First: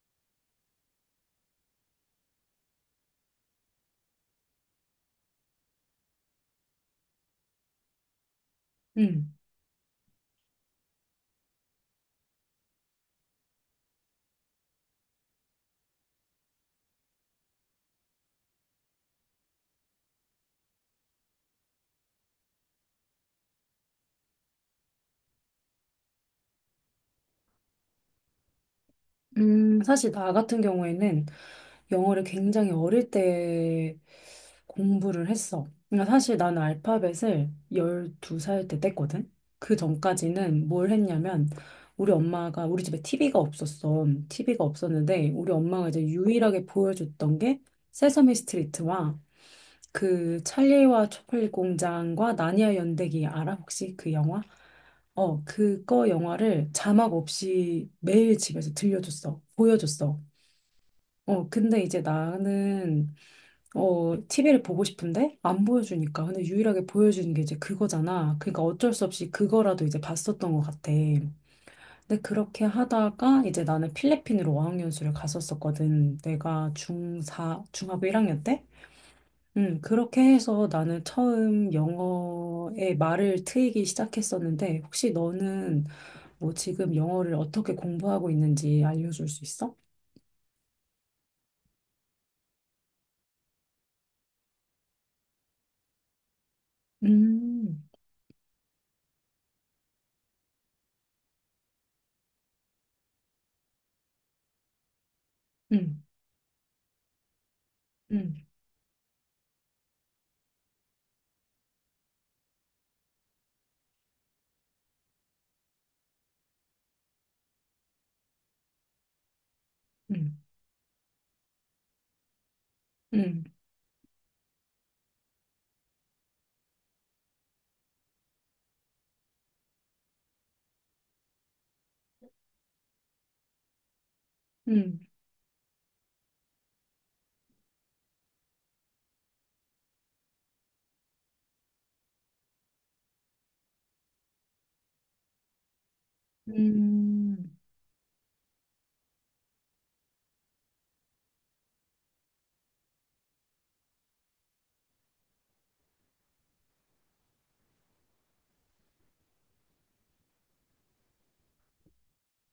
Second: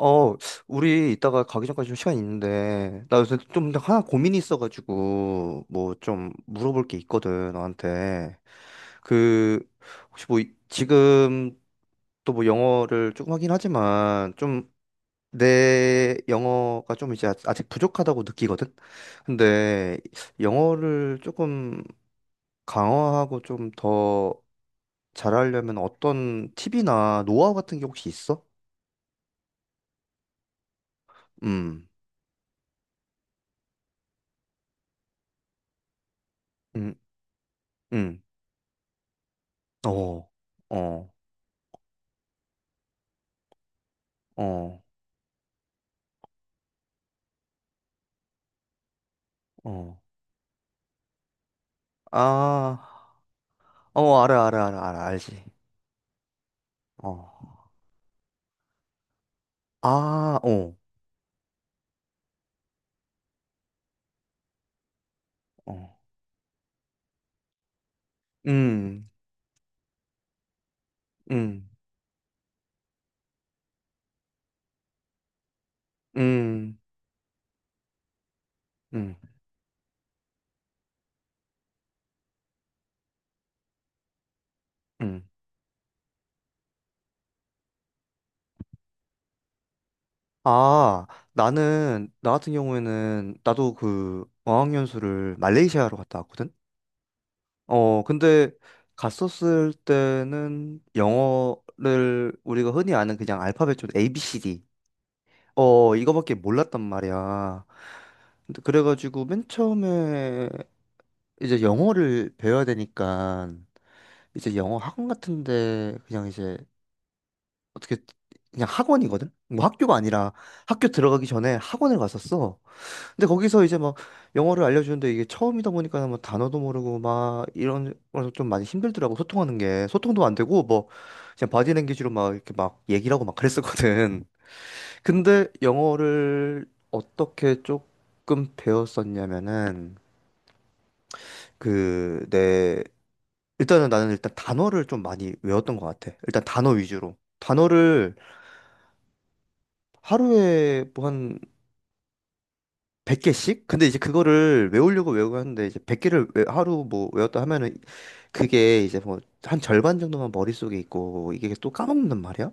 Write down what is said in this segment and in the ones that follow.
어, 우리 이따가 가기 전까지 좀 시간 있는데, 나 요새 좀 하나 고민이 있어가지고, 뭐 좀 물어볼 게 있거든, 너한테. 음, 그, 혹시 뭐, 지금 또 뭐 영어를 조금 하긴 하지만, 좀 내 영어가 좀 이제 아직 부족하다고 느끼거든? 근데 영어를 조금 강화하고 좀 더 잘하려면 어떤 팁이나 노하우 같은 게 혹시 있어? 사실 나 같은 경우에는 음, 영어를 굉장히 어릴 때 공부를 했어. 그러니까 사실 나는 음, 알파벳을 음. 12살 때 뗐거든? 그 어, 전까지는 뭘 어, 했냐면, 우리 엄마가, 우리 집에 TV가 없었어. TV가 어, 없었는데, 우리 엄마가 이제 유일하게 보여줬던 게 세서미 스트리트와 어. 그 찰리와 초콜릿 공장과 나니아 아, 연대기 알아? 혹시 그 어, 영화? 알아, 알아, 알아, 알아, 어, 알지. 그거 영화를 자막 어. 없이 매일 집에서 들려줬어. 보여줬어. 아, 어, 어, 근데 이제 나는, TV를 보고 싶은데 안 어. 보여주니까. 근데 유일하게 보여주는 게 이제 그거잖아. 그러니까 어쩔 수 음, 없이 그거라도 이제 봤었던 것 같아. 근데 음, 그렇게 하다가 이제 나는 필리핀으로 어학연수를 갔었었거든. 내가 음, 중4, 중학교 1학년 때? 음, 그렇게 해서 나는 처음 영어의 말을 트이기 시작했었는데, 혹시 음. 너는 뭐 지금 영어를 어떻게 공부하고 있는지 알려줄 수 있어? 아, 나 같은 경우에는, 나도 어학연수를 말레이시아로 갔다 왔거든? 음, 근데, 갔었을 때는, 영어를, 우리가 흔히 아는 그냥 알파벳 좀 ABCD, 음, 이거밖에 몰랐단 말이야. 음, 근데 그래가지고 맨 처음에 이제 영어를 배워야 되니까 이제 영어 학원 같은데 그냥 이제 어떻게, 그냥 학원이거든? 뭐 학교가 아니라 음, 학교 들어가기 전에 학원을 갔었어. 근데 음, 거기서 이제 막 영어를 알려주는데, 이게 처음이다 보니까 뭐 단어도 모르고 막 이런 거좀 많이 힘들더라고. 소통하는 게 소통도 안 되고, 뭐 그냥 바디랭귀지로 막 이렇게 막 얘기를 하고 막 그랬었거든. 음, 근데 영어를 어떻게 조금 배웠었냐면은 그 내 일단은 나는 일단 단어를 좀 많이 외웠던 것 같아. 일단 단어 위주로. 음, 단어를 하루에 뭐 한 100개씩? 근데 이제 그거를 외우려고 외우고 하는데, 이제 100개를 하루 뭐 외웠다 하면은 그게 이제 뭐 한 절반 정도만 머릿속에 있고 이게 또 까먹는단 말이야?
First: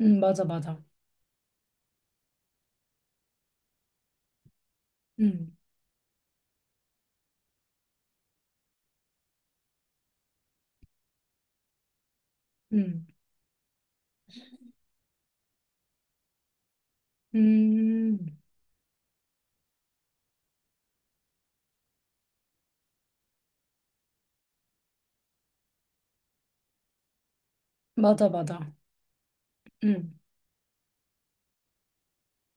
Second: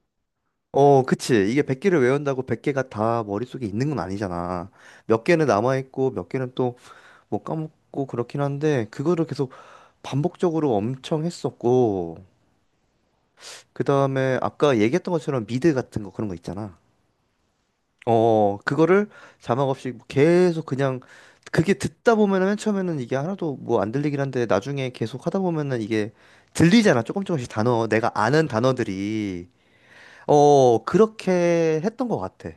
맞아, 맞아. 어, 그치. 이게 100개를 외운다고 100개가 다 머릿속에 있는 건 아니잖아. 몇 개는 음, 남아있고, 몇 개는 못 까먹고 그렇긴 한데, 그거를 계속 반복적으로 엄청 했었고, 음, 그다음에 아까 얘기했던 것처럼 미드 같은 거 그런 거 있잖아. 음, 그거를 자막 없이 계속 그냥, 그게 듣다 보면은 맨 처음에는 이게 하나도 뭐 안 들리긴 한데, 나중에 계속 하다 보면은 이게 들리잖아. 조금 조금씩 단어, 내가 맞아, 아는 맞아. 단어들이. 음, 그렇게 했던 것 같아.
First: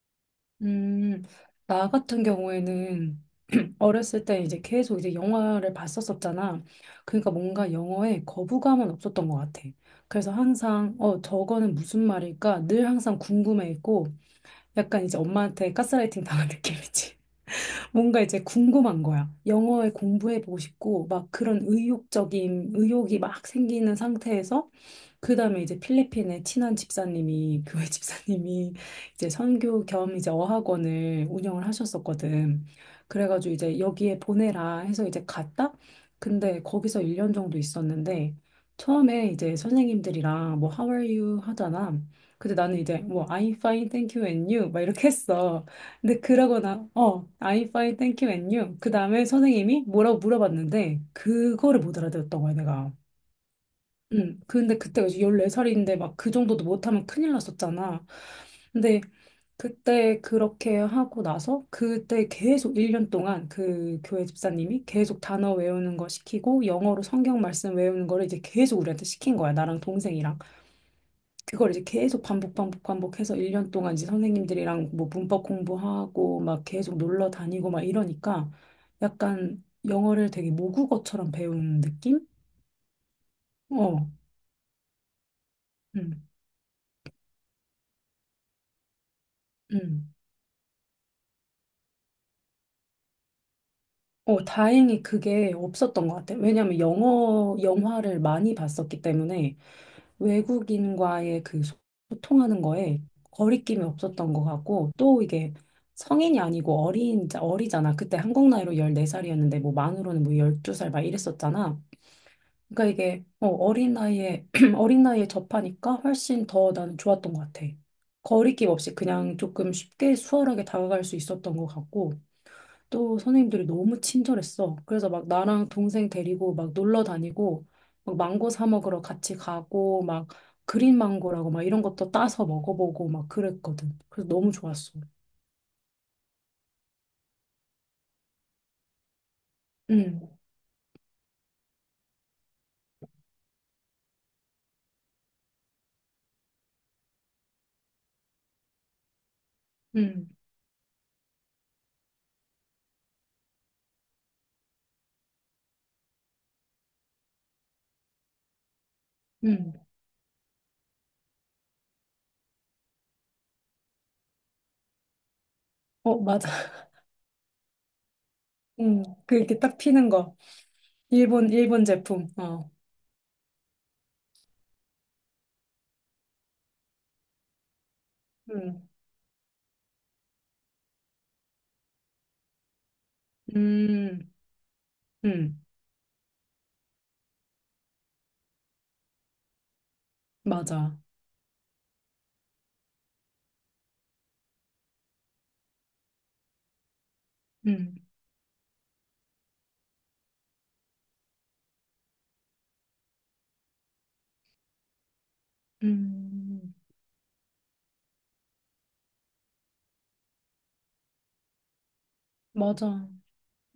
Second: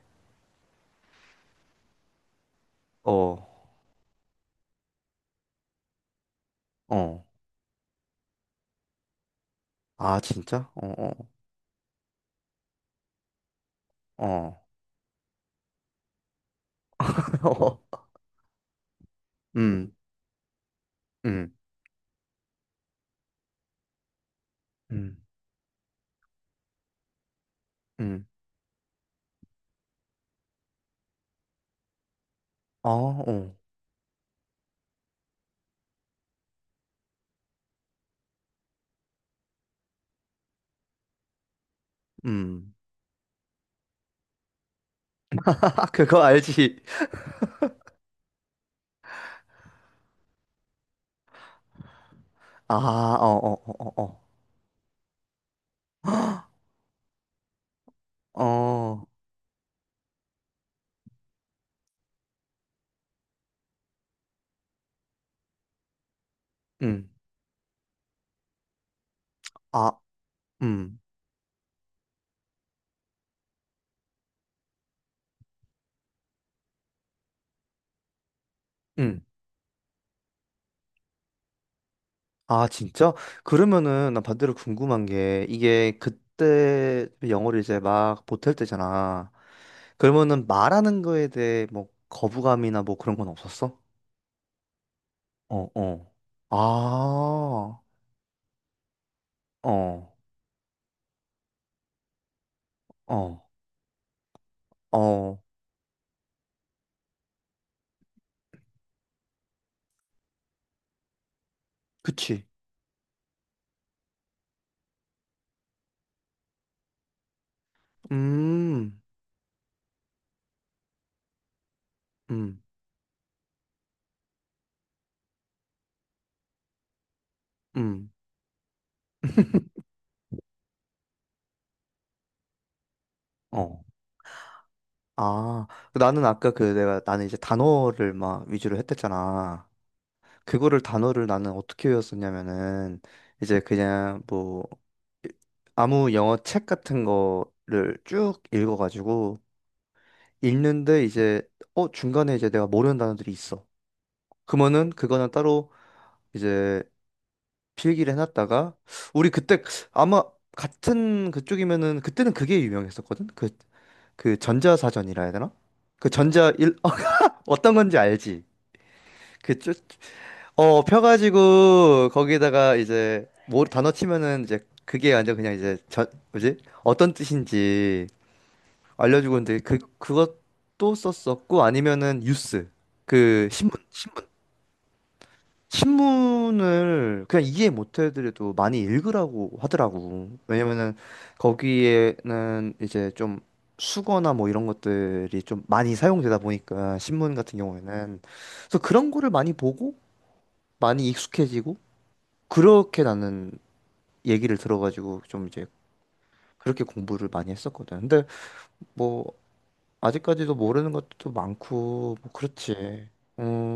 음, 나 같은 경우에는 어, 어렸을 때 이제 계속 이제 영화를 봤었었잖아. 어. 그러니까 뭔가 영어에 거부감은 없었던 것 같아. 아, 그래서 진짜? 항상, 어, 저거는 무슨 말일까? 늘 항상 궁금해 했고, 어, 어. 약간 이제 엄마한테 가스라이팅 당한 느낌이지. 어. 뭔가 이제 궁금한 거야. 음, 영어에 공부해보고 싶고, 막 음, 그런 의욕이 막 생기는 상태에서 음, 그다음에 이제 필리핀의 친한 집사님이 교회 음. 집사님이 이제 선교 겸 이제 어학원을 운영을 하셨었거든. 아, 그래가지고 어. 이제 여기에 보내라 해서 이제 갔다. 근데 거기서 1년 정도 있었는데 처음에 이제 선생님들이랑 뭐 How are you 하잖아. 근데 음. 나는 이제 뭐 I'm fine, thank you and you 막 이렇게 했어. 근데 그거 알지? 그러거나 I'm fine, thank you and you 그 다음에 선생님이 뭐라고 물어봤는데 그거를 못 알아들었던 거야 아, 내가. 어, 어, 어, 어, 어. 응. 근데 그때가 이제 14살인데 막 그 정도도 못하면 큰일 났었잖아. 근데 어, 그때 그렇게 하고 나서 그때 계속 1년 동안 그 교회 집사님이 계속 단어 외우는 거 시키고 영어로 음. 성경 말씀 외우는 거를 이제 계속 우리한테 시킨 거야. 나랑 아, 동생이랑. 음. 그걸 이제 계속 반복 반복 반복해서 1년 동안 이제 선생님들이랑 뭐 문법 공부하고 막 계속 놀러 다니고 막 이러니까 음. 약간 영어를 되게 모국어처럼 배우는 느낌? 아, 진짜? 어. 그러면은 난 반대로 궁금한 게, 이게 응. 그때 영어를 이제 막 못할 때잖아. 응. 그러면은 말하는 거에 대해 뭐 거부감이나 뭐 그런 건 없었어? 어, 다행히 그게 어, 없었던 어. 것 같아요. 아, 왜냐하면 영어, 영화를 많이 봤었기 때문에 어, 외국인과의 그 소통하는 거에 어, 거리낌이 없었던 것 같고 또 어. 이게 성인이 아니고 어린, 어리잖아. 그때 한국 나이로 14살이었는데 뭐 만으로는 뭐 12살 막 이랬었잖아. 그치. 그러니까 이게 어린 나이에, 어린 나이에 접하니까 훨씬 더 나는 좋았던 것 같아. 거리낌 없이 음, 그냥 조금 쉽게 수월하게 다가갈 수 있었던 것 같고 음, 또 선생님들이 너무 친절했어. 그래서 막 나랑 동생 데리고 막 놀러 다니고, 음. 막 망고 사 먹으러 같이 가고, 막 그린 망고라고 막 이런 것도 따서 먹어보고 막 어. 그랬거든. 그래서 너무 좋았어. 아, 나는 아까 그 내가 나는 이제 단어를 막 위주로 했댔잖아. 응, 그거를, 단어를 나는 어떻게 외웠었냐면은, 이제 그냥 뭐 이- 아무 영어 책 같은 거를 쭉 읽어가지고, 응, 읽는데 이제 중간에 이제 내가 모르는 단어들이 있어. 그러면은 그거는 따로 이제 필기를 해놨다가, 우리 그때 응. 아마 같은 그쪽이면은 그때는 그게 유명했었거든. 그 전자사전이라 해야 되나? 그 어, 맞아. 전자 일 어, 떤 건지 알지? 응, 그 이렇게 딱 피는 그쭉어 거. 일본 펴가지고 제품. 어, 거기다가 이제 뭐 단어 치면은, 이제 그게 완전 그냥 이제 저 뭐지, 어떤 뜻인지 응, 알려주고 는데, 그 그것도 썼었고, 아니면은 뉴스 그 신문 음, 응, 신문을 그냥 이해 못 해드려도 많이 읽으라고 하더라고. 왜냐면은 맞아. 거기에는 이제 좀 수거나 뭐 이런 것들이 좀 많이 사용되다 보니까, 신문 같은 응, 경우에는. 그래서 그런 거를 많이 보고 많이 익숙해지고, 그렇게 나는 얘기를 들어가지고 좀 이제 음, 그렇게 공부를 많이 했었거든. 근데 뭐, 아직까지도 모르는 것도 많고 뭐 그렇지. 맞아.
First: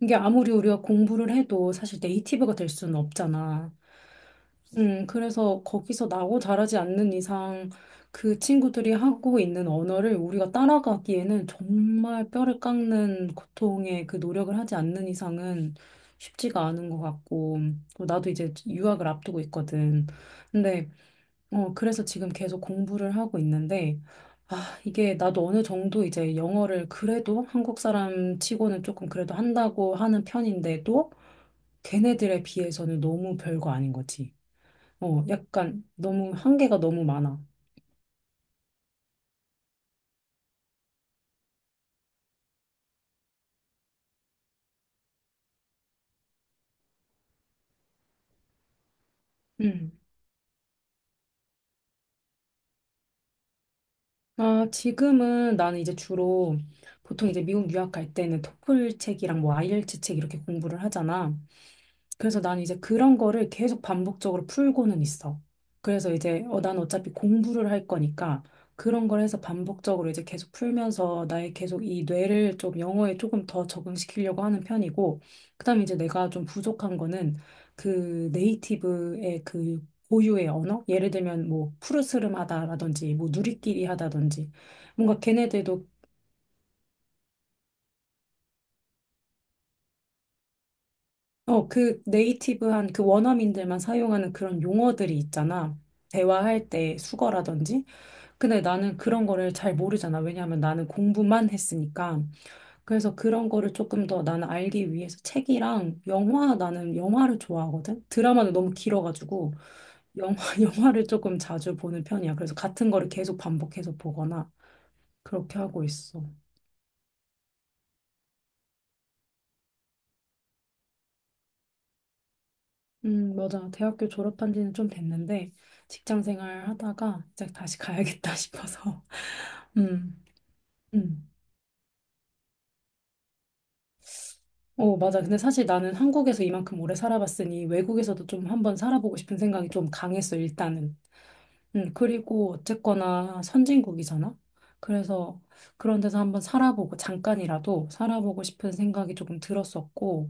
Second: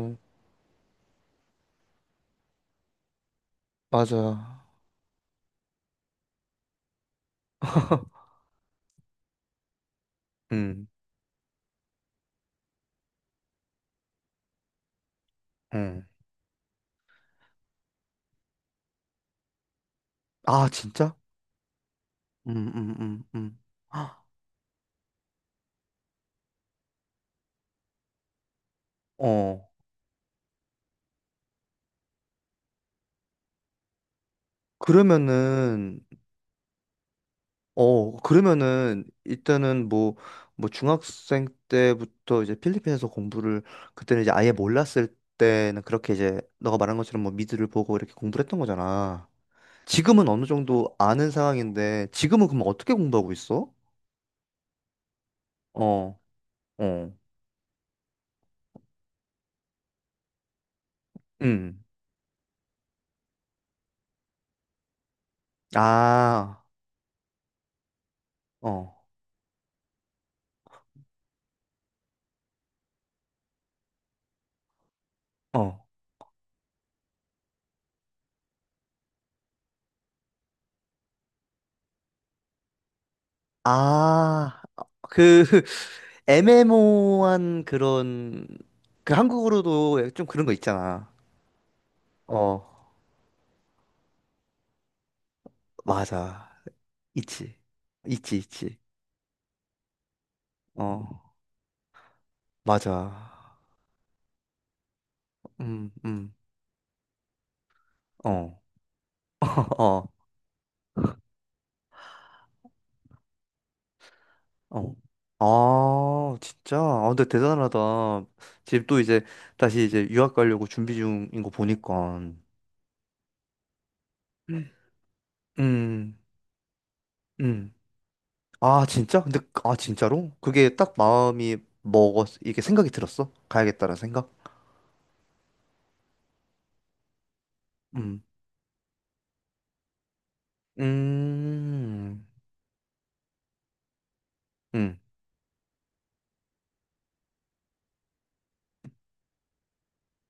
이게 아무리 우리가 공부를 해도 사실 네이티브가 될 수는 없잖아. 맞아. 그래서 거기서 나고 자라지 않는 이상 그 친구들이 하고 있는 언어를 우리가 음. 따라가기에는 정말 뼈를 깎는 고통의 그 노력을 하지 않는 이상은 음. 쉽지가 않은 것 같고, 또 나도 이제 유학을 앞두고 있거든. 아, 근데, 진짜? 어, 그래서 지금 계속 음, 음, 공부를 음, 하고 음. 있는데, 헉, 아, 이게 나도 어느 정도 이제 영어를 그래도 한국 사람 치고는 조금 그래도 어, 한다고 하는 편인데도 걔네들에 비해서는 너무 별거 아닌 거지. 약간 그러면은, 너무 한계가 너무 많아. 그러면은, 일단은 뭐, 중학생 때부터 이제 필리핀에서 공부를, 그때는 이제 아예 몰랐을 때는 그렇게 이제, 너가 말한 것처럼 뭐, 미드를 보고 이렇게 공부를 했던 거잖아. 음, 지금은 어느 정도 아는 상황인데, 지금은 그럼 어떻게 공부하고 있어? 아, 지금은 나는 이제 어, 주로 어, 보통 이제 미국 유학 갈 때는 토플 책이랑 뭐 아이엘츠 책 이렇게 공부를 하잖아. 음. 그래서 난 이제 그런 거를 계속 반복적으로 풀고는 있어. 그래서 이제 아, 난 어차피 공부를 할 거니까 어, 그런 걸 해서 반복적으로 이제 계속 풀면서 나의 계속 이 뇌를 좀 영어에 조금 더 적응시키려고 하는 편이고, 그다음에 어. 이제 내가 좀 부족한 거는 그 네이티브의 그 고유의 언어? 예를 들면 뭐 푸르스름하다라든지 뭐 누리끼리 하다든지 아, 뭔가 그, 걔네들도 애매모호한 그런, 그 한국으로도 좀 그런 거 있잖아. 그 어, 네이티브한 그 원어민들만 사용하는 그런 용어들이 있잖아. 맞아. 대화할 때 있지. 수거라든지. 있지, 근데 있지. 나는 그런 거를 잘 모르잖아. 왜냐하면 나는 어, 공부만 했으니까. 그래서 맞아. 그런 거를 조금 더 나는 알기 위해서 음, 책이랑 음. 영화, 나는 영화를 좋아하거든. 드라마는 어, 너무 길어가지고 어, 영화, 영화를 조금 자주 보는 편이야. 그래서 같은 거를 계속 반복해서 보거나 어. 그렇게 하고 있어. 아, 진짜. 아, 근데 대단하다. 지금 또 이제 다시 이제 유학 가려고 준비 중인 거 보니까. 맞아. 대학교 졸업한 지는 좀 됐는데, 음, 직장 생활 하다가 이제 음. 다시 가야겠다 아, 싶어서. 진짜? 근데 아, 음, 진짜로? 그게 딱 음. 마음이 먹었 이게 생각이 들었어? 가야겠다라는 생각? 어, 맞아. 근데 사실 나는 한국에서 이만큼 오래 살아봤으니 음. 외국에서도 좀 한번 살아보고 싶은 생각이 좀 강했어, 일단은. 음, 그리고 어쨌거나 선진국이잖아. 음, 그래서 그런 데서 한번 살아보고 잠깐이라도 살아보고 싶은 생각이 조금 들었었고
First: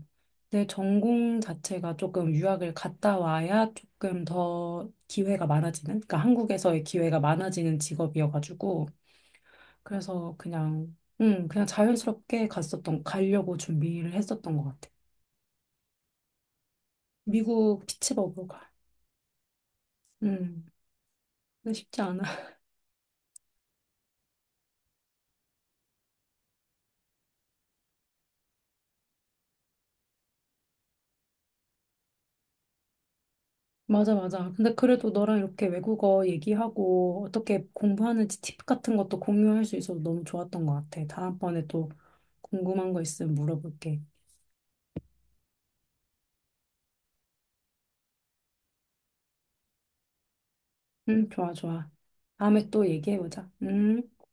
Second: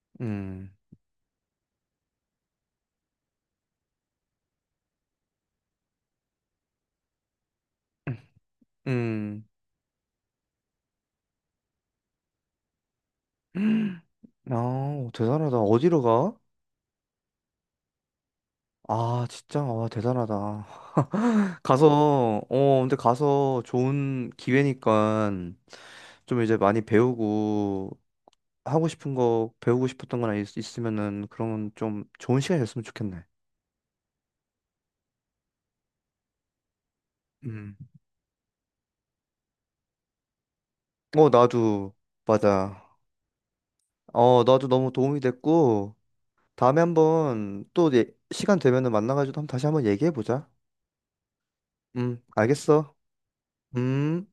내 음, 전공 자체가 조금 유학을 갔다 와야 조금 더 기회가 많아지는, 그러니까 한국에서의 기회가 많아지는 직업이어가지고 음. 그래서 그냥 그냥 자연스럽게 갔었던 가려고 준비를 했었던 것 같아. 아, 대단하다. 어디로 가? 미국 피츠버그가. 아, 진짜, 아 대단하다. 음, 근데 쉽지 않아. 근데 가서 좋은 기회니까 좀 이제 많이 배우고, 하고 싶은 거, 배우고 싶었던 거나 있으면은 그런 좀 좋은 시간이었으면 좋겠네. 맞아, 맞아. 근데 그래도 너랑 이렇게 외국어 얘기하고 어떻게 음. 공부하는지 팁 같은 것도 공유할 수 있어서 너무 좋았던 것 같아. 어, 다음번에 또 나도, 맞아. 궁금한 거 있으면 물어볼게. 나도 너무 도움이 됐고, 다음에 한번 또 시간 되면은 만나가지고 한번 다시 한번 얘기해보자. 응, 좋아, 좋아. 다음에 알겠어. 또 얘기해보자. 음. 음.